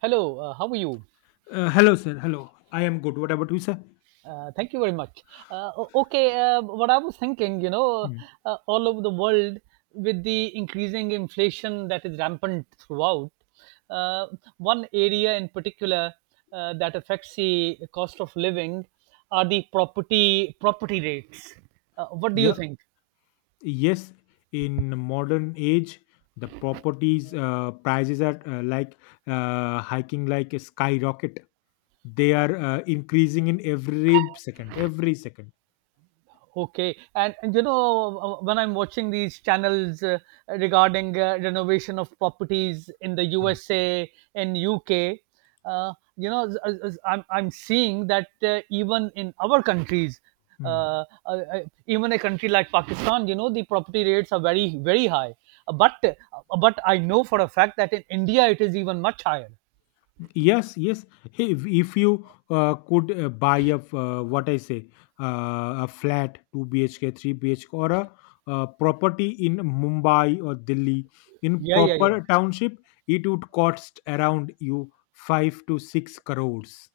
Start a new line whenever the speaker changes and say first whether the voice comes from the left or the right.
right: Hello, how are you?
left: Hello, sir. Hello. I am good. What about you, sir?
right: Thank you very much. Okay, what I was thinking,
left: Mm.
right: all over the world with the increasing inflation that is rampant throughout, uh, one area in particular that affects the cost of living are the property rates. What do you
left: Yeah.
right: think?
left: Yes. In modern age, the properties prices are like hiking like a skyrocket. They are increasing in every second. Every second.
right: Okay, and when I'm watching these channels regarding renovation of properties in the USA and UK, I'm seeing that even in our countries,
left: Mm.
right: uh, uh, uh, even a country like Pakistan, you know the property rates are very very high. But but I know for a fact that in India it is even much higher.
left: Yes, yes. Hey, if you could buy a f- what I say a flat 2 bhk 3 bhk or a property in Mumbai or Delhi in
right: Yeah, yeah, yeah.
left: proper township. It would cost around you 5 to 6 crores.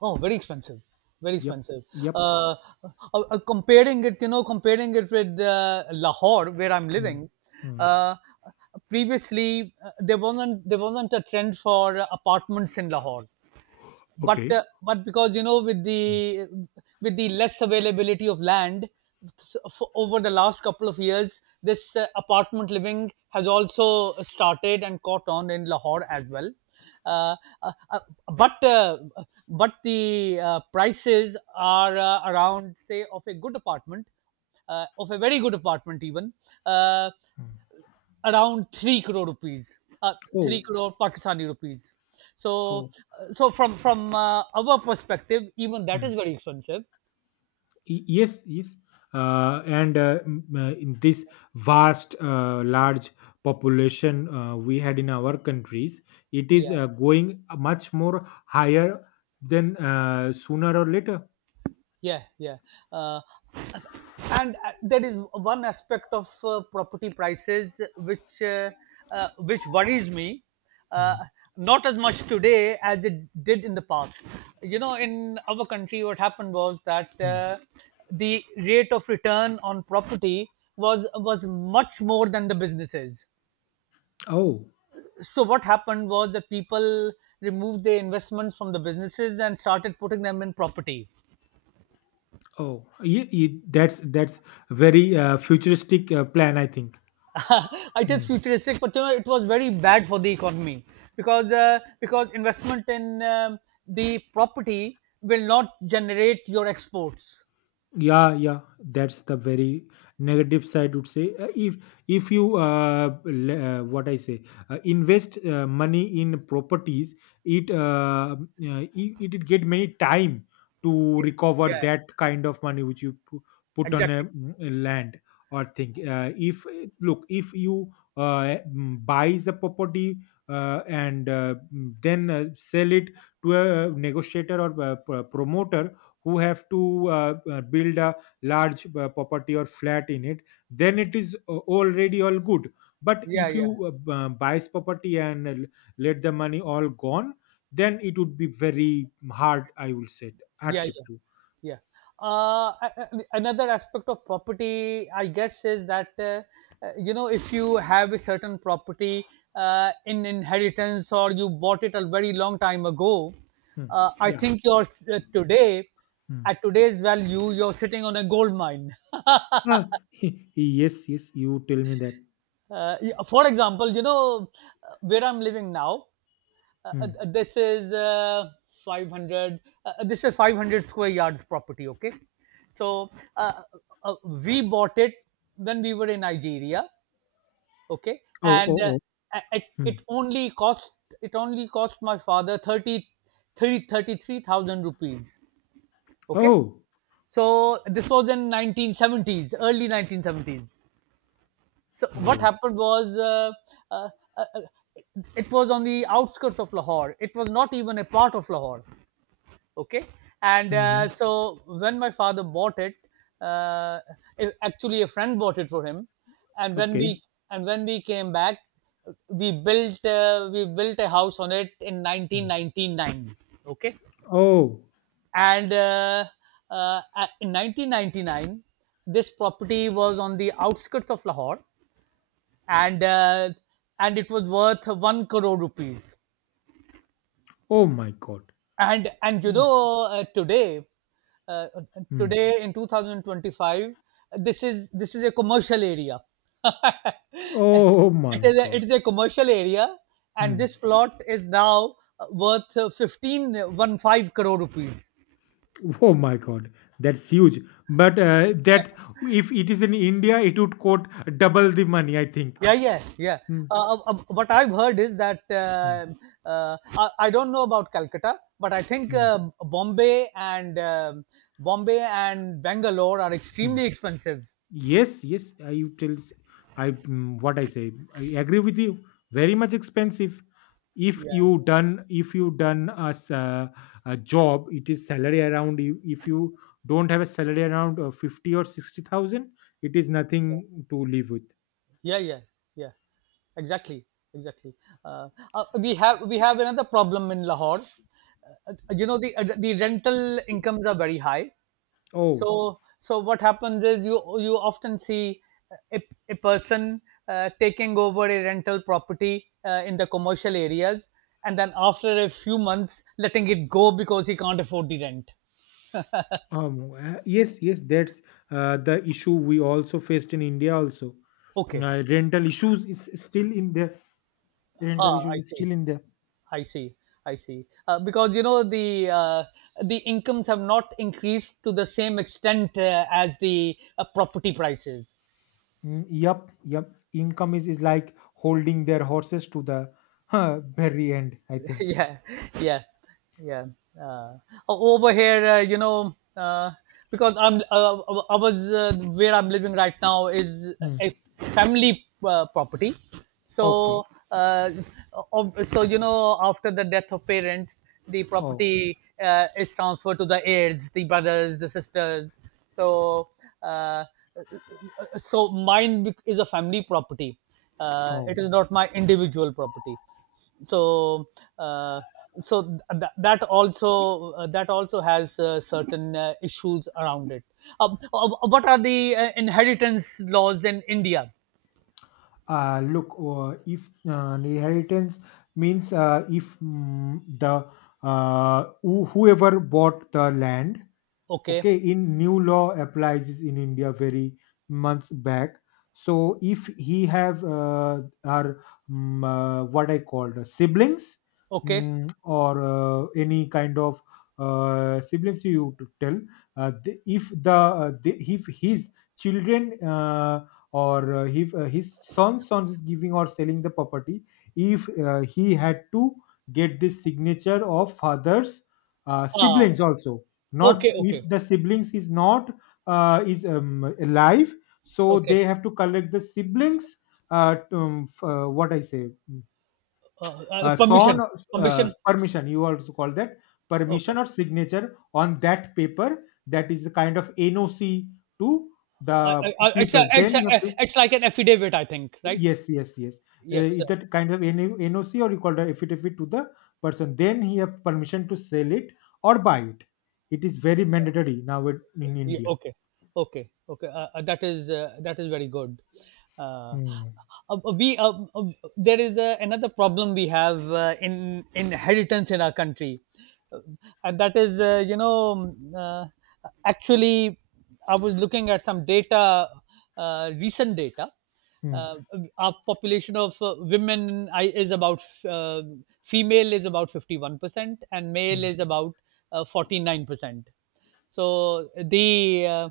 right: Oh, very expensive, very
left: Yep,
right: expensive.
left: yep.
right: Uh, uh, comparing it with Lahore, where I'm
left: Mm,
right: living.
left: mm.
right: Uh, Previously, there wasn't a trend for apartments in Lahore, but
left: Okay.
right: but because with
left: Mm,
right: the less availability of land, so for, over the last couple of years this apartment living has also started and caught on in Lahore as well. uh, uh, uh, but uh, but the prices are, around say, of a good apartment, of a very good apartment even, uh,
left: mm.
right: around 3 crore rupees, uh, 3
left: Oh,
right: crore Pakistani rupees. so
left: oh.
right: uh, so from our perspective even that is very expensive.
left: Yes, yes. And in this vast large population, we had in our countries. It is
right: Yeah,
left: going much more higher than, sooner or later.
right: yeah, yeah. uh, and there is one aspect of property prices which, which worries me, uh,
left: Mm,
right: not as much today as it did in the past. In our country what happened was that,
left: mm.
right: the rate of return on property was much more than the businesses.
left: Oh,
right: So what happened was that people removed their investments from the businesses and started putting them in property.
left: oh. That's very futuristic plan, I think.
right: It is
left: Hmm.
right: futuristic, but you know it was very bad for the economy, because because investment in, the property will not generate your exports.
left: Yeah, yeah, that's the very negative side, would say. If you le- what I say invest money in properties, it it get many time to recover
right: Yeah,
left: that kind of money which put on a,
right: exactly.
left: a land or thing. If Look, if you buys the property and then sell it to a negotiator or a promoter who have to build a large property or flat in it, then it is already all good. But
right: Yeah,
left: if you
right: yeah.
left: buys property and let the money all gone, then it would be very hard, I will say.
right: Yeah,
left: Hardship
right: yeah,
left: to.
right: yeah. Another aspect of property, I guess, is that, you know, if you have a certain property in inheritance or you bought it a very long time ago,
left: Hmm.
right: I
left: Yeah.
right: think today
left: Hmm.
right: at today's value you're sitting on a gold mine.
left: Ah, yes, yes, you tell me that.
right: Yeah, for example, where I'm living now.
left: Hmm.
right: This is, 500. This is 500 square yards property. Okay, so uh, uh, we bought it when we were in Nigeria. Okay,
left: Oh, oh,
right: and
left: oh.
right: it,
left: Hmm.
right: it only cost my father, 33,000 rupees. Okay,
left: Oh.
right: so this was in 1970s, early 1970s. So what
left: Wow.
right: happened was, uh, uh, uh, it was on the outskirts of Lahore. It was not even a part of Lahore. Okay, and
left: Hmm.
right: so when my father bought it, uh, actually a friend bought it for him, and
left: Okay.
right: when we came back, we built a house on it in
left: Hmm.
right: 1999. Okay,
left: Oh.
right: and uh, in 1999, this property was on the outskirts of Lahore, and it was worth one crore rupees.
left: Oh my god.
right: And
left: Mm.
right: uh,
left: Mm.
right: today in 2025, this is a commercial area.
left: Oh
right: it
left: my
right: is a, it
left: god.
right: is a commercial area, and
left: Mm.
right: this plot is now worth, 15, 1 5 crore rupees.
left: Oh my God, that's huge. But that
right: Yeah.
left: if it is in India, it would cost double the money, I think.
right: Yeah, yeah, yeah.
left: Hmm,
right: What I've heard is that,
left: hmm,
right: I don't know about Calcutta, but I think
left: hmm,
right: Bombay and Bangalore are
left: hmm.
right: extremely expensive.
left: Yes, yes. I tell s- I mm, what I say. I agree with you. Very much expensive. If
right: Yeah,
left: you done if you done as a job, it is salary around. If you don't have a salary around fifty or sixty thousand, it is nothing to live with.
right: yeah, yeah, yeah. Exactly, exactly. uh, we have another problem in Lahore. You know the rental incomes are very high.
left: Oh.
right: So what happens is you often see a, a person taking over a rental property in the commercial areas, and then after a few months letting it go because he can't afford the rent.
left: Yes, yes, that's the issue we also faced in India also.
right: Okay.
left: Rental issues is still in there. Rental
right: Ah,
left: issues
right: I
left: is
right: see,
left: still in there.
right: i see I see. Because you know the incomes have not increased to the same extent, as the property prices.
left: Mm, yep, yep. Income is like holding their horses to the, very end, I think.
right: Yeah, yeah, yeah. Uh, Over here, because I'm, I was where I'm living right now is
left: Mm.
right: a family property.
left: Okay.
right: So, uh, after the death of parents, the
left: Oh,
right: property is transferred to the heirs, the brothers, the sisters. So, uh, mine is a family property.
left: oh.
right: It is not my individual property, so uh, that also has certain issues around it. What are the inheritance laws in India?
left: Look. If inheritance means if, the whoever bought the land,
right: Okay,
left: okay, in new law applies in India very months back. So if he have are, mm, what I called siblings,
right: okay.
left: or any kind of siblings, you to tell if the, the if his children or if his son is giving or selling the property, if he had to get this signature of father's
right: Ah,
left: siblings also, not
right: okay, okay,
left: if the siblings is not is, alive, so
right: okay.
left: they have to collect the siblings to, f- what I say
right: uh, uh, permission
left: son,
right: permission.
left: permission you also call that permission
right: Okay.
left: or signature on that paper, that is a kind of NOC to the
right: uh, uh, uh, it's
left: people,
right: a,
left: then
right: it's a,
left: you have to.
right: it's like an affidavit, I think, right?
left: Yes, yes, yes.
right: Yes.
left: Is that kind of NOC or you call that affidavit to the person, then he have permission to sell it or buy it. It is very mandatory now in
right: Yeah,
left: India.
right: okay, okay, okay. That is very good. Uh,
left: Hmm.
right: we There is another problem we have in inheritance in our country. Uh, and that is, um, uh, actually I was looking at some data, recent data.
left: Mm,
right: Uh, our population of, women I- is about female, is about 51%, and male
left: mm.
right: is about, 49%. so the uh,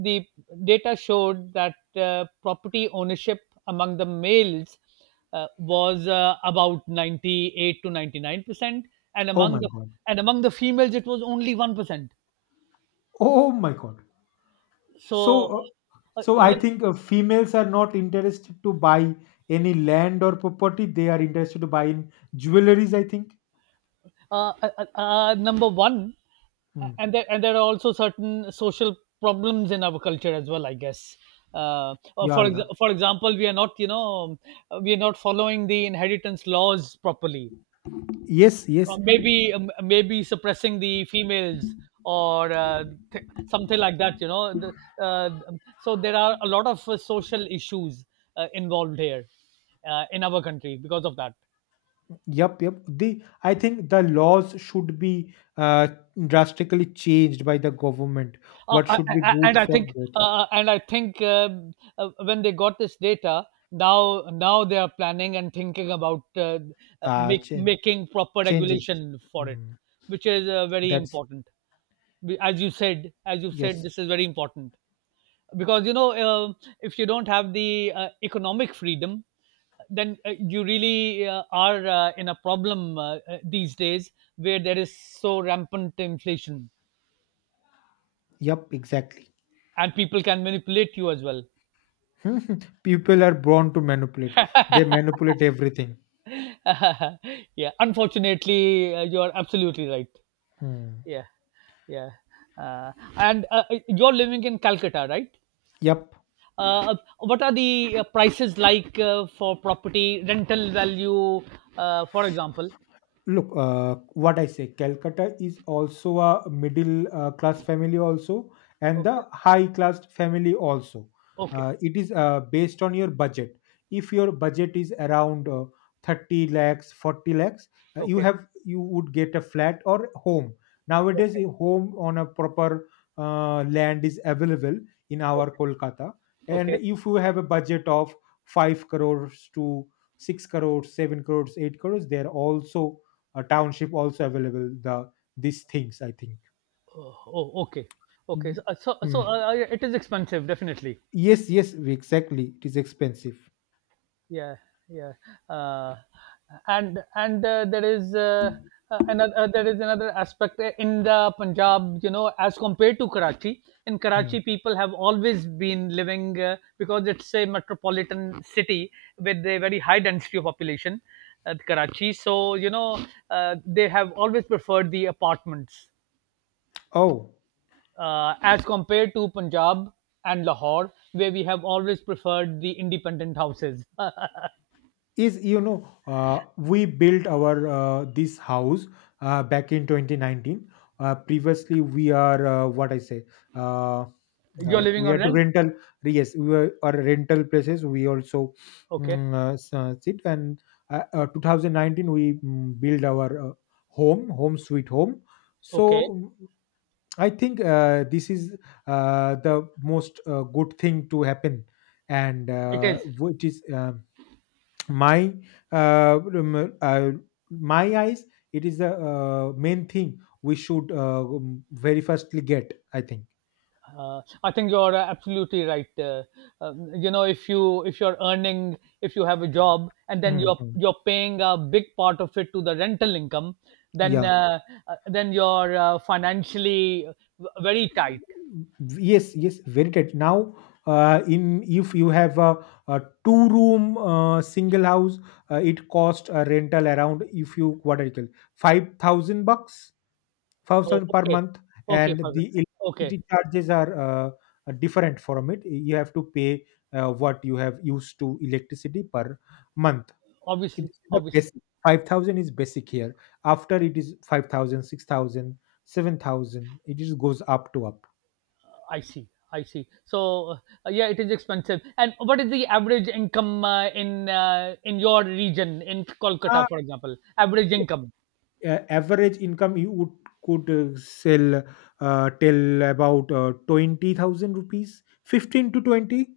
right: the data showed that property ownership among the males was, about 98 to 99%, and
left: Oh my god.
right: among the females it was only 1%.
left: Oh my god. So
right: So
left: uh,
right: uh,
left: so I
right: you know,
left: think females are not interested to buy any land or property. They are interested to buy in jewelries, I think.
right: uh, uh, Number one,
left: Hmm.
right: and there are also certain social problems in our culture as well, I guess.
left: Yeah, yeah.
right: For example, we are not following the inheritance laws properly,
left: Yes, yes.
right: or maybe suppressing the females, or th- something like that, so there are a lot of social issues involved here, in our country, because of that.
left: Yep, yep. The I think the laws should be drastically changed by the government.
right: Uh,
left: What
right: I-
left: should be
right: I- and
left: good
right: I
left: for
right: think
left: both?
right: and I think, when they got this data, now they are planning and thinking about,
left: Uh, change
right: making proper
left: Changes.
right: regulation for it,
left: Hmm.
right: which is very
left: That's.
right: important. As you said,
left: Yes.
right: this is very important, because if you don't have the economic freedom, then you really are in a problem, these days where there is so rampant inflation,
left: Yep, exactly.
right: and people can manipulate you as well.
left: People are born to manipulate. They manipulate everything.
right: Yeah, unfortunately, you are absolutely right.
left: Hmm.
right: Yeah, yeah. And you're living in Calcutta, right?
left: Yep.
right: What are the prices like, for property, rental value, for example?
left: Look, what I say Calcutta is also a middle class family also, and
right: Okay,
left: the high class family also.
right: okay,
left: It is based on your budget. If your budget is around 30 lakhs 40 lakhs,
right: okay,
left: you would get a flat or home nowadays.
right: okay,
left: A home on a proper land is available in our
right: okay,
left: Kolkata. And
right: okay.
left: if you have a budget of 5 crores to 6 crores, 7 crores, 8 crores, there also a township also available, these things, I think.
right: Oh, oh, okay, okay.
left: Mm.
right: So, uh, so, so
left: Mm.
right: uh, uh, it is expensive, definitely.
left: Yes, yes, exactly, it is expensive.
right: Yeah, yeah. uh, and there is another aspect in the Punjab, you know, as compared to Karachi. In
left: Hmm.
right: Karachi people have always been living, because it's a metropolitan city with a very high density of population at Karachi, they have always preferred the apartments,
left: Oh,
right: as compared to Punjab and Lahore, where we have always preferred the independent houses.
left: is you know, we built our this house back in 2019. Previously we are, what I say uh,
right: You're living
left: we
right: on
left: had to
right: rent.
left: rental. Yes, we were our rental places, we also
right: Okay.
left: sit and, 2019 we build our home, home sweet home. so
right: Okay,
left: mm, I think this is the most good thing to happen, and
right: it is.
left: which is my uh, rem- uh, my eyes. It is the main thing we should very firstly get. I think.
right: I think you're absolutely right. If you're earning, if you have a job, and then you're
left: Mhm.
right: you're paying a big part of it to the rental income, then
left: Yeah.
right: uh, then you're financially very tight.
left: Yes. Yes. Very tight. Now, in if you have a two room single house, it cost a rental around, if you what do you call, 5,000 bucks,
right: Oh,
left: 5,000 per
right: okay,
left: month,
right: okay,
left: and
right: Fazil.
left: the
right: Okay.
left: electricity charges are different from it. You have to pay what you have used to electricity per month.
right: Obviously,
left: This the
right: obviously.
left: basic. 5,000 is basic here. After it is 5,000, 6,000, 7,000. It just goes up to up.
right: I see, I see. So, yeah, it is expensive. And what is the average income, in your region, in
left: Uh,
right: Kolkata, for example? Average income.
left: Average income you would could sell till about 20,000 rupees, 15 to 20,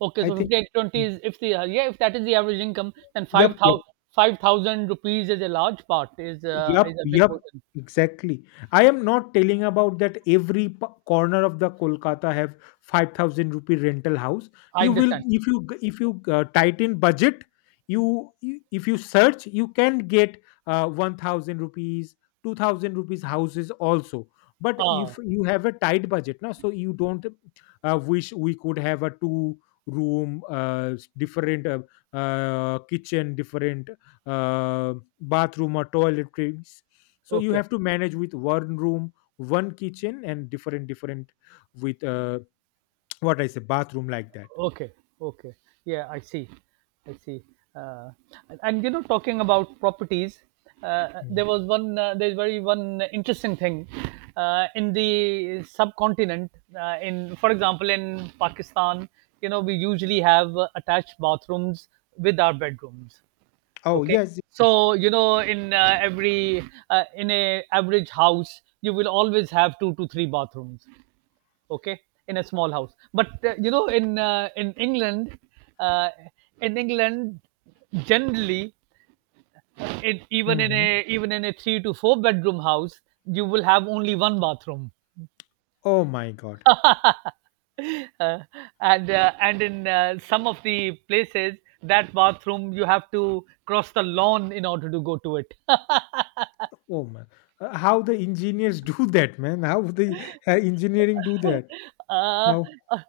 right: Okay,
left: I
right: so
left: think.
right: 5820 is, if the, yeah, if that is the average income, then
left: Yep,
right: five
left: yep.
right: thousand five thousand rupees is a large part,
left: Yup,
right: is a big
left: yup,
right: portion.
left: exactly. I am not telling about that every corner of the Kolkata have 5,000 rupee rental house.
right: I
left: You will
right: understand.
left: If you tighten budget, if you search, you can get 1,000 rupees, 2,000 rupees houses also. But if
right: Ah,
left: you have a tight budget now, so you don't wish we could have a two room different kitchen, different um, bathroom or toiletries, so you
right: okay,
left: have to manage with one room one kitchen and different different with what I say bathroom like that.
right: okay, okay. Yeah, I see, I see. Uh, and, talking about properties,
left: Mm.
right: there's very one interesting thing in the subcontinent. In For example, in Pakistan, we usually have attached bathrooms with our bedrooms.
left: Oh,
right: Okay.
left: yes.
right: So, in a average house, you will always have two to three bathrooms. Okay, in a small house. But in England, uh, in England, generally, even in
left: Hmm.
right: a even in a three to four bedroom house, you will have only one bathroom.
left: Oh my god.
right: Uh, and in some of the places that bathroom you have to cross the lawn in order to go to it.
left: Oh my. How the engineers do that, man? How the engineering do that?
right: uh,
left: How?
right: uh,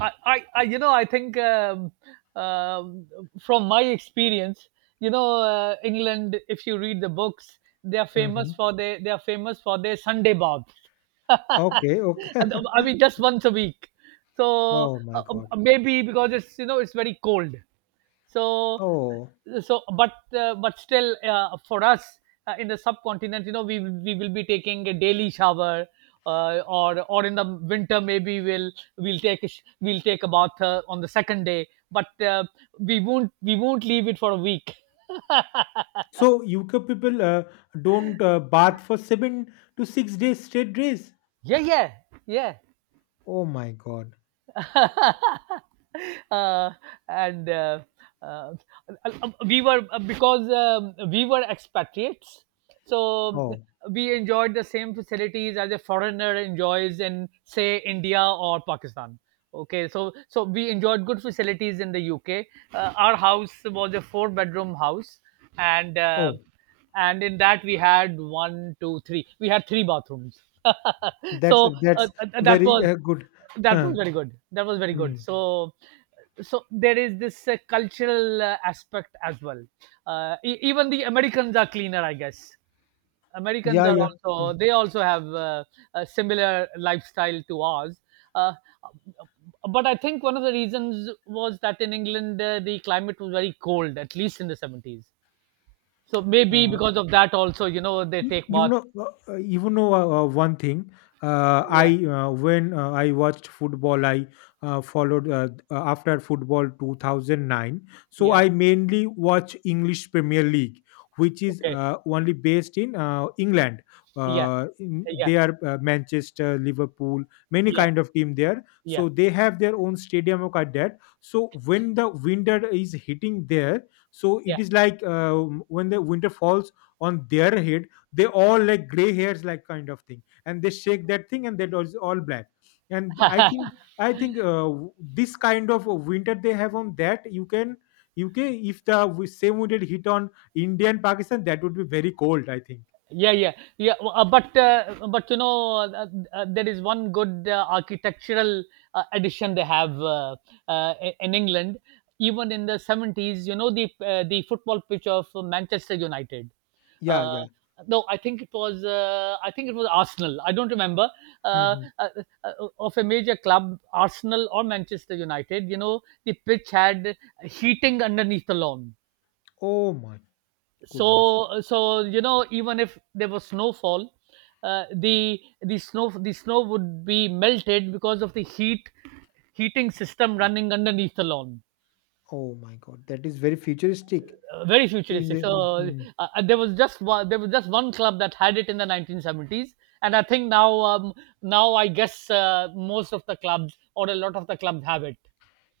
right: I think um from my experience. England, if you read the books, they are famous
left: Hmm.
right: for their, they are famous for their Sunday baths.
left: Okay, okay.
right: I mean, just once a week. So
left: Oh my God.
right: Maybe because it's, you know, it's very cold. So
left: Oh.
right: but still, for us in the subcontinent, you know, we will be taking a daily shower. Or in the winter maybe we'll take a bath on the second day, but we won't leave it for a week.
left: So UK people don't bath for 7 to 6 days, straight days.
right: Yeah, yeah, yeah.
left: Oh my God.
right: uh, and uh, we were because we were expatriates, so
left: Oh,
right: we enjoyed the same facilities as a foreigner enjoys in, say, India or Pakistan. Okay, so so we enjoyed good facilities in the UK. Our house was a four-bedroom house, and
left: oh.
right: and in that we had one, two, three. We had three bathrooms.
left: That's
right: so uh,
left: that's
right: uh, that
left: very
right: was
left: good.
right: that
left: Huh.
right: was very good. That was very
left: Hmm.
right: good. So so there is this cultural aspect as well. Even the Americans are cleaner, I guess. Americans
left: Yeah,
right: are
left: yeah. Hmm.
right: also, they also have a similar lifestyle to ours. Uh, but I think one of the reasons was that in England the climate was very cold, at least in the 70s. So maybe
left: Uh,
right: because of that also, you know, they take
left: You
right: bath.
left: know, one thing,
right: Yeah,
left: I when I watched football, I followed, after football 2009, so
right: yeah,
left: I mainly watch English Premier League, which is
right: okay,
left: only based in England.
right: yeah, yeah,
left: They are Manchester, Liverpool, many
right: yeah,
left: kind of team there,
right: yeah,
left: so they have their own stadium or like that. So when the winter is hitting there, so it
right: yeah.
left: is like when the winter falls on their head, they all like gray hairs like kind of thing, and they shake that thing and that was all black, and I think this kind of winter they have on that you can UK. If the same winter hit on India and Pakistan, that would be very cold, I think.
right: yeah yeah but you know, there is one good architectural addition they have, in england, even in the 70s, you know, the football pitch of manchester united.
left: Yeah,
right: uh,
left: yeah.
right: no, I think it was, I think it was Arsenal. I don't remember. uh,
left: Hmm.
right: uh, uh, of a major club, Arsenal or Manchester United. You know, the pitch had heating underneath the lawn.
left: Oh my goodness.
right: So so, you know, even if there was snowfall, the snow would be melted because of the heating system running underneath the lawn.
left: Oh my god. That is very futuristic.
right: Very futuristic.
left: Mhm.
right: There was just one club that had it in the 1970s, and I think now, now I guess most of the clubs, or a lot of the clubs, have it.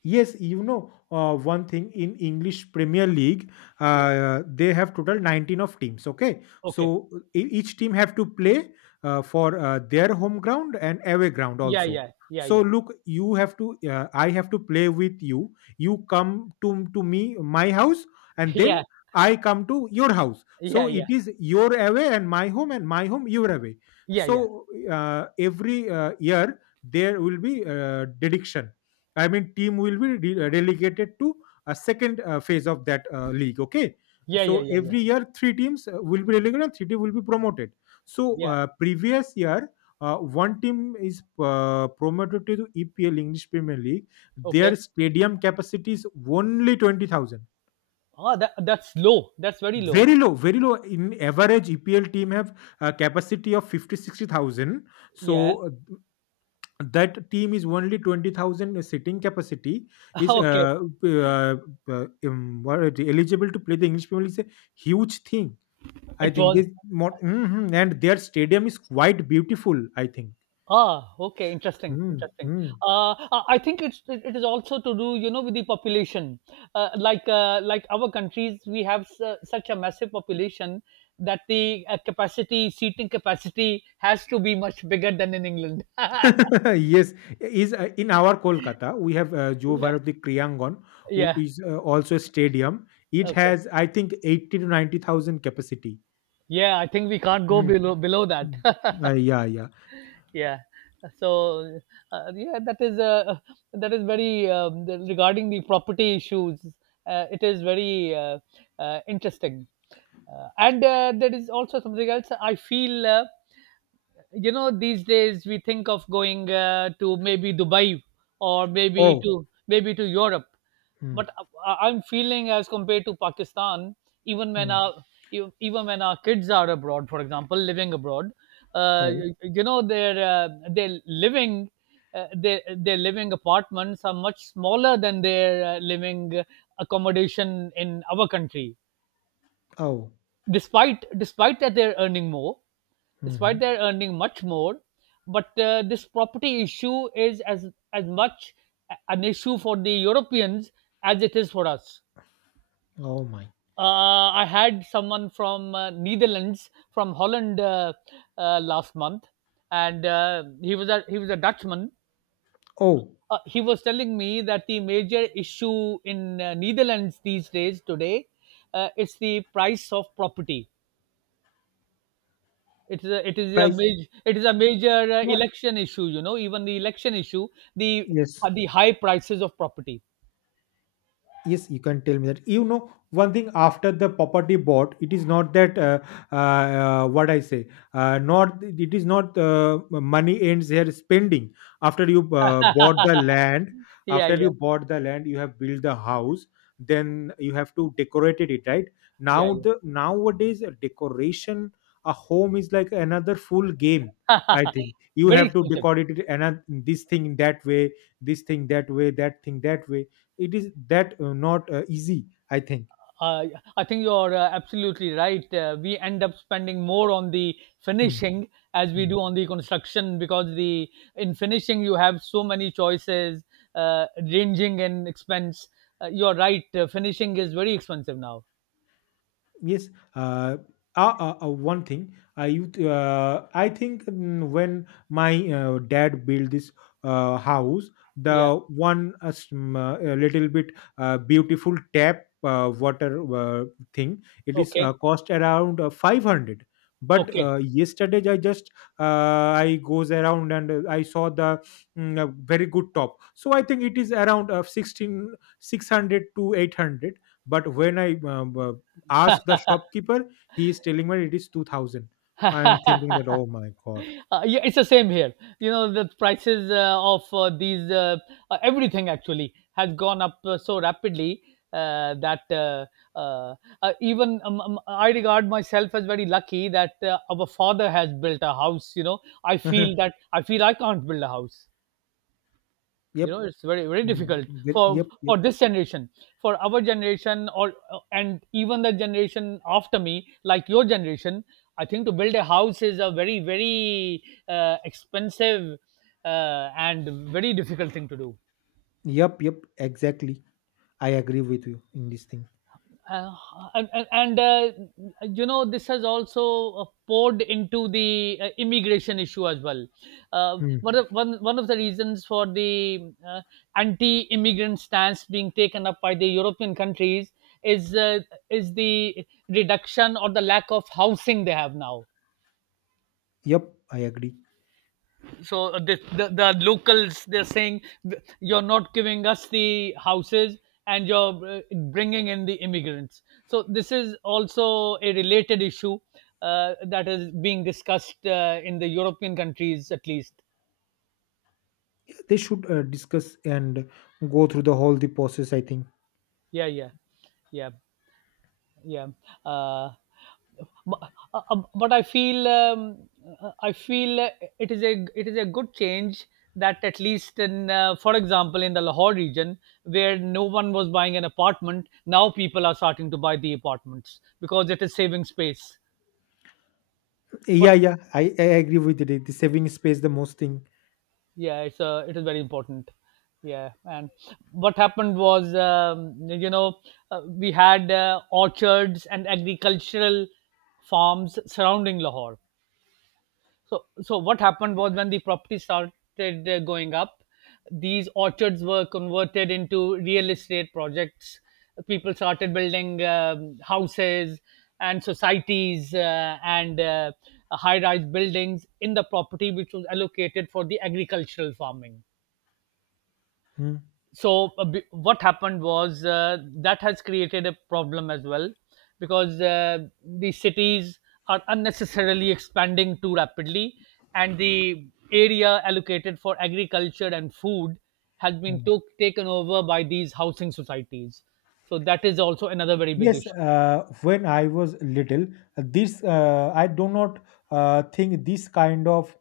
left: Yes, you know one thing in English Premier League,
right: Yeah,
left: they have total 19 of teams. Okay,
right: okay,
left: so each team have to play for their home ground and away ground
right: yeah,
left: also.
right: yeah, yeah,
left: So
right: yeah.
left: look, you have to, I have to play with you. You come to me, my house, and
right: Yeah,
left: then I come to your house. So
right: yeah, yeah,
left: it is your away and my home your away.
right: yeah, yeah,
left: Every year there will be dediction, I mean, team will be relegated to a second phase of that league. Okay,
right: yeah, yeah,
left: so
right: yeah, yeah,
left: every year three teams will be relegated, and three teams will be promoted. So
right: yeah,
left: uh, previous year, one team is promoted to EPL English Premier League. Their
right: okay.
left: stadium capacity is only 20,000.
right: Ah, that, that's low. That's very low.
left: Very low, very low. In average, EPL team have a capacity of 50, 60,000.
right: Yeah.
left: So that team is only 20,000 sitting capacity, is
right: Okay.
left: eligible to play the English Premier League is a huge thing. I
right: It
left: think
right: was.
left: this more, hmm, and their stadium is quite beautiful, I think.
right: Ah, okay. Interesting. Interesting.
left: Mm-hmm.
right: I think it's, it is also to do, you know, with the population. Like like our countries, we have such a massive population that the capacity, seating capacity, has to be much bigger than in England.
left: Yes, is in our Kolkata we have Jo
right: Yeah.
left: Bharati Kriyangon, which
right: Yeah.
left: is also a stadium. It
right: Okay.
left: has I think eighty to ninety thousand capacity.
right: Yeah. I think we can't go
left: Mm,
right: below that.
left: mm. Yeah, yeah.
right: Yeah. so yeah, that is, that is very, regarding the property issues, it is very, interesting. And there is also something else I feel, you know, these days we think of going, to maybe Dubai, or maybe
left: Oh,
right: to, maybe to Europe,
left: mm,
right: but I- I'm feeling, as compared to Pakistan, even when
left: mm.
right: our, even when our kids are abroad, for example, living abroad,
left: Oh,
right: you know, their, their living, their living apartments are much smaller than their living accommodation in our country,
left: oh.
right: despite that they're earning more, despite
left: Hmm.
right: their earning much more. But this property issue is as much an issue for the Europeans as it is for us.
left: Oh my.
right: I had someone from Netherlands, from Holland, last month, and he was a, he was a Dutchman.
left: Oh,
right: He was telling me that the major issue in Netherlands these days today is the price of property. It is a
left: price.
right: major, it is a major
left: Yeah,
right: election issue. You know, even the election issue, the
left: yes.
right: the high prices of property.
left: Yes, you can tell me that, one thing. After the property bought, it is not that, what I say, not, it is not money ends here spending. after you uh, bought the land
right: Yeah,
left: after you
right: yeah,
left: bought the land, you have built the house. Then you have to decorate it. Right
right: yeah,
left: now,
right: yeah.
left: the nowadays, a decoration, a home is like another full game. I think you
right: Very
left: have to
right: expensive.
left: decorate it another, this thing that way, this thing that way, that thing that way. It is that, not easy, I think.
right: Uh, I think you're absolutely right. We end up spending more on the
left: Hmm,
right: finishing as we
left: hmm.
right: do on the construction, because the, in finishing you have so many choices uh, ranging in expense. You're right. Finishing is very expensive now.
left: Yes. Uh, One thing I think, when my dad built this house,
right: Yeah.
left: the one a little bit beautiful tap water thing, it is
right: Okay.
left: cost around 500. But
right: Okay.
left: yesterday I goes around, and I saw a very good top. So I think it is around 16 600 to 800. But when I ask the shopkeeper, he is telling me it is 2000. I am thinking that, oh my god.
right: Yeah, it's the same here. You know, the prices of these, everything actually has gone up so rapidly that uh, even, I regard myself as very lucky that our father has built a house. You know,
left: Uh-huh.
right: I feel I can't build a house, you
left: Yep.
right: know, it's very, very
left: Mm.
right: difficult
left: Yep.
right: for
left: Yep. Yep.
right: for this generation, for our generation, or, and even the generation after me, like your generation. I think to build a house is a very, very expensive and very difficult thing to do.
left: Yep. Yep. Exactly. I agree with you in this thing.
right: Uh, and and, and, uh, you know, this has also poured into the immigration issue as well.
left: Hmm.
right: One of the reasons for the anti-immigrant stance being taken up by the european countries is, is the reduction, or the lack of housing, they have now.
left: Yep. I agree.
right: So the locals, they're saying, you're not giving us the houses, and you're bringing in the immigrants. So this is also a related issue that is being discussed in the european countries, at least.
left: They should discuss and go through the whole the process, I think.
right: Yeah, yeah, yeah, yeah. Uh, but, uh, uh, but i feel, I feel, it is a, it is a good change that at least in, for example, in the lahore region, where no one was buying an apartment, now people are starting to buy the apartments, because it is saving space.
left: Yeah.
right: But
left: Yeah. I agree with it. The saving space, the most thing.
right: yeah, it is very important. Yeah. And what happened was, you know, we had orchards and agricultural farms surrounding lahore. So, so what happened was, when the property started going up, these orchards were converted into real estate projects. People started building houses and societies and high-rise buildings in the property which was allocated for the agricultural farming.
left: Hmm.
right: What happened was, that has created a problem as well, because the cities are unnecessarily expanding too rapidly, and the area allocated for agriculture and food has been
left: Hmm.
right: taken over by these housing societies. So that is also another very big
left: Yes.
right: issue.
left: When I was little, this I do not think this kind of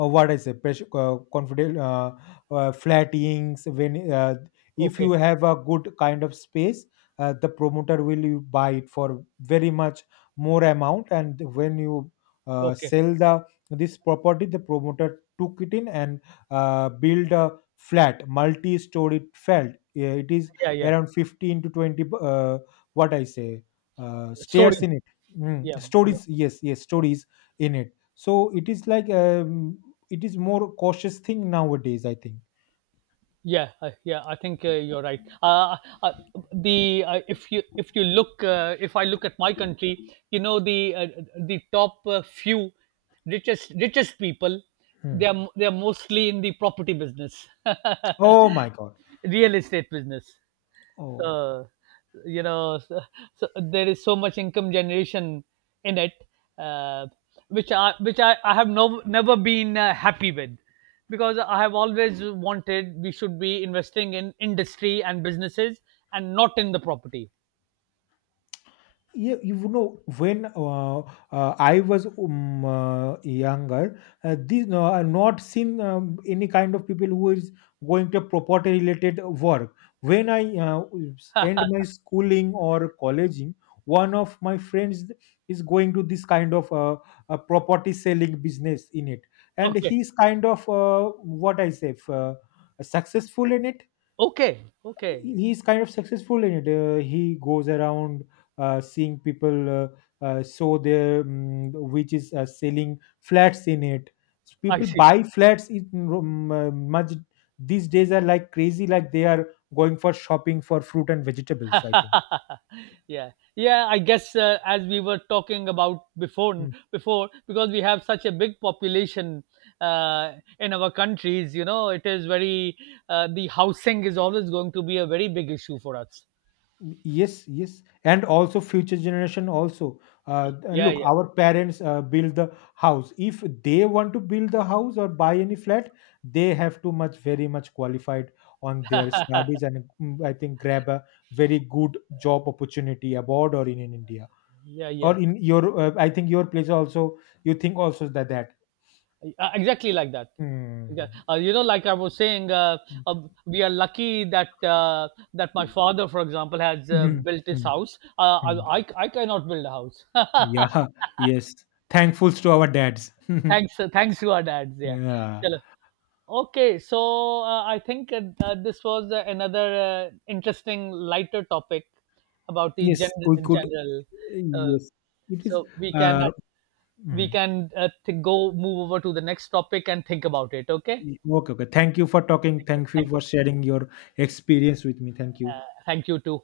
left: what I say, pressure, confident, flattings. When, if you
right: Okay,
left: have a good kind of space, the promoter will you buy it for very much more amount. And when you
right: okay,
left: sell the this property, the promoter took it in and built a flat, multi-story flat. Yeah, it is
right: yeah, yeah,
left: around 15 to 20. What I say, stairs
right: stories,
left: in it.
right: yeah,
left: Mm,
right: yeah,
left: stories, yes, yes,
right: yeah.
left: stories in it. So it is like, it is more cautious thing nowadays, I think.
right: Yeah, yeah, I think you're right. Uh, the If you, if you look if I look at my country, you know, the top few richest people,
left: Hmm.
right: they are mostly in the property business,
left: Oh my god.
right: real estate business.
left: Oh.
right: So, you know, so, so there is so much income generation in it, uh, which I, I have, never been happy with, because I have always wanted we should be investing in industry and businesses and not in the property.
left: Yeah, when I was younger, this, no, I not seen any kind of people who is going to property related work. When I end my schooling or colleging, one of my friends is going to this kind of a property selling business in it. And
right: Okay,
left: he's kind of what I say, successful in it.
right: okay, okay.
left: He's kind of successful in it. He goes around seeing people sow their, which is selling flats in it. So
right: I
left: people
right: see.
left: buy flats in much. These days are like crazy, like they are going for shopping for fruit and vegetables, I think.
right: Yeah, yeah, I guess as we were talking about before,
left: Hmm.
right: because we have such a big population uh, in our countries, you know, it is very, the housing is always going to be a very big issue for us.
left: Yes, yes, and also future generation also. uh,
right: Yeah,
left: Look,
right: yeah,
left: our parents build the house. If they want to build the house or buy any flat, they have to much very much qualified on their studies and, I think, grab a very good job opportunity abroad or in India,
right: yeah,
left: or
right: yeah.
left: in your, I think, your place also. You think also that.
right: Exactly like that.
left: Mm,
right: Yeah. You know, like I was saying, uh, we are lucky that that my father, for example, has
left: mm,
right: built his
left: mm,
right: house. Uh,
left: mm.
right: I, I I cannot build a house.
left: Yeah. Yes, thankfuls to our dads.
right: Thanks, thanks to our dads. Yeah.
left: Yeah.
right: Chalo. Okay, so I think this was another interesting, lighter topic about the
left: Yes, we
right: in
left: could.
right: general. Uh,
left: Yes, it is.
right: so we can
left: Uh,
right: we
left: Mm.
right: can, go, move over to the next topic and think about it. Okay.
left: Okay, okay. Thank you for talking.
right: Thank you.
left: Thank you
right: Thank you.
left: for sharing your experience with me. Thank you.
right: Thank you too.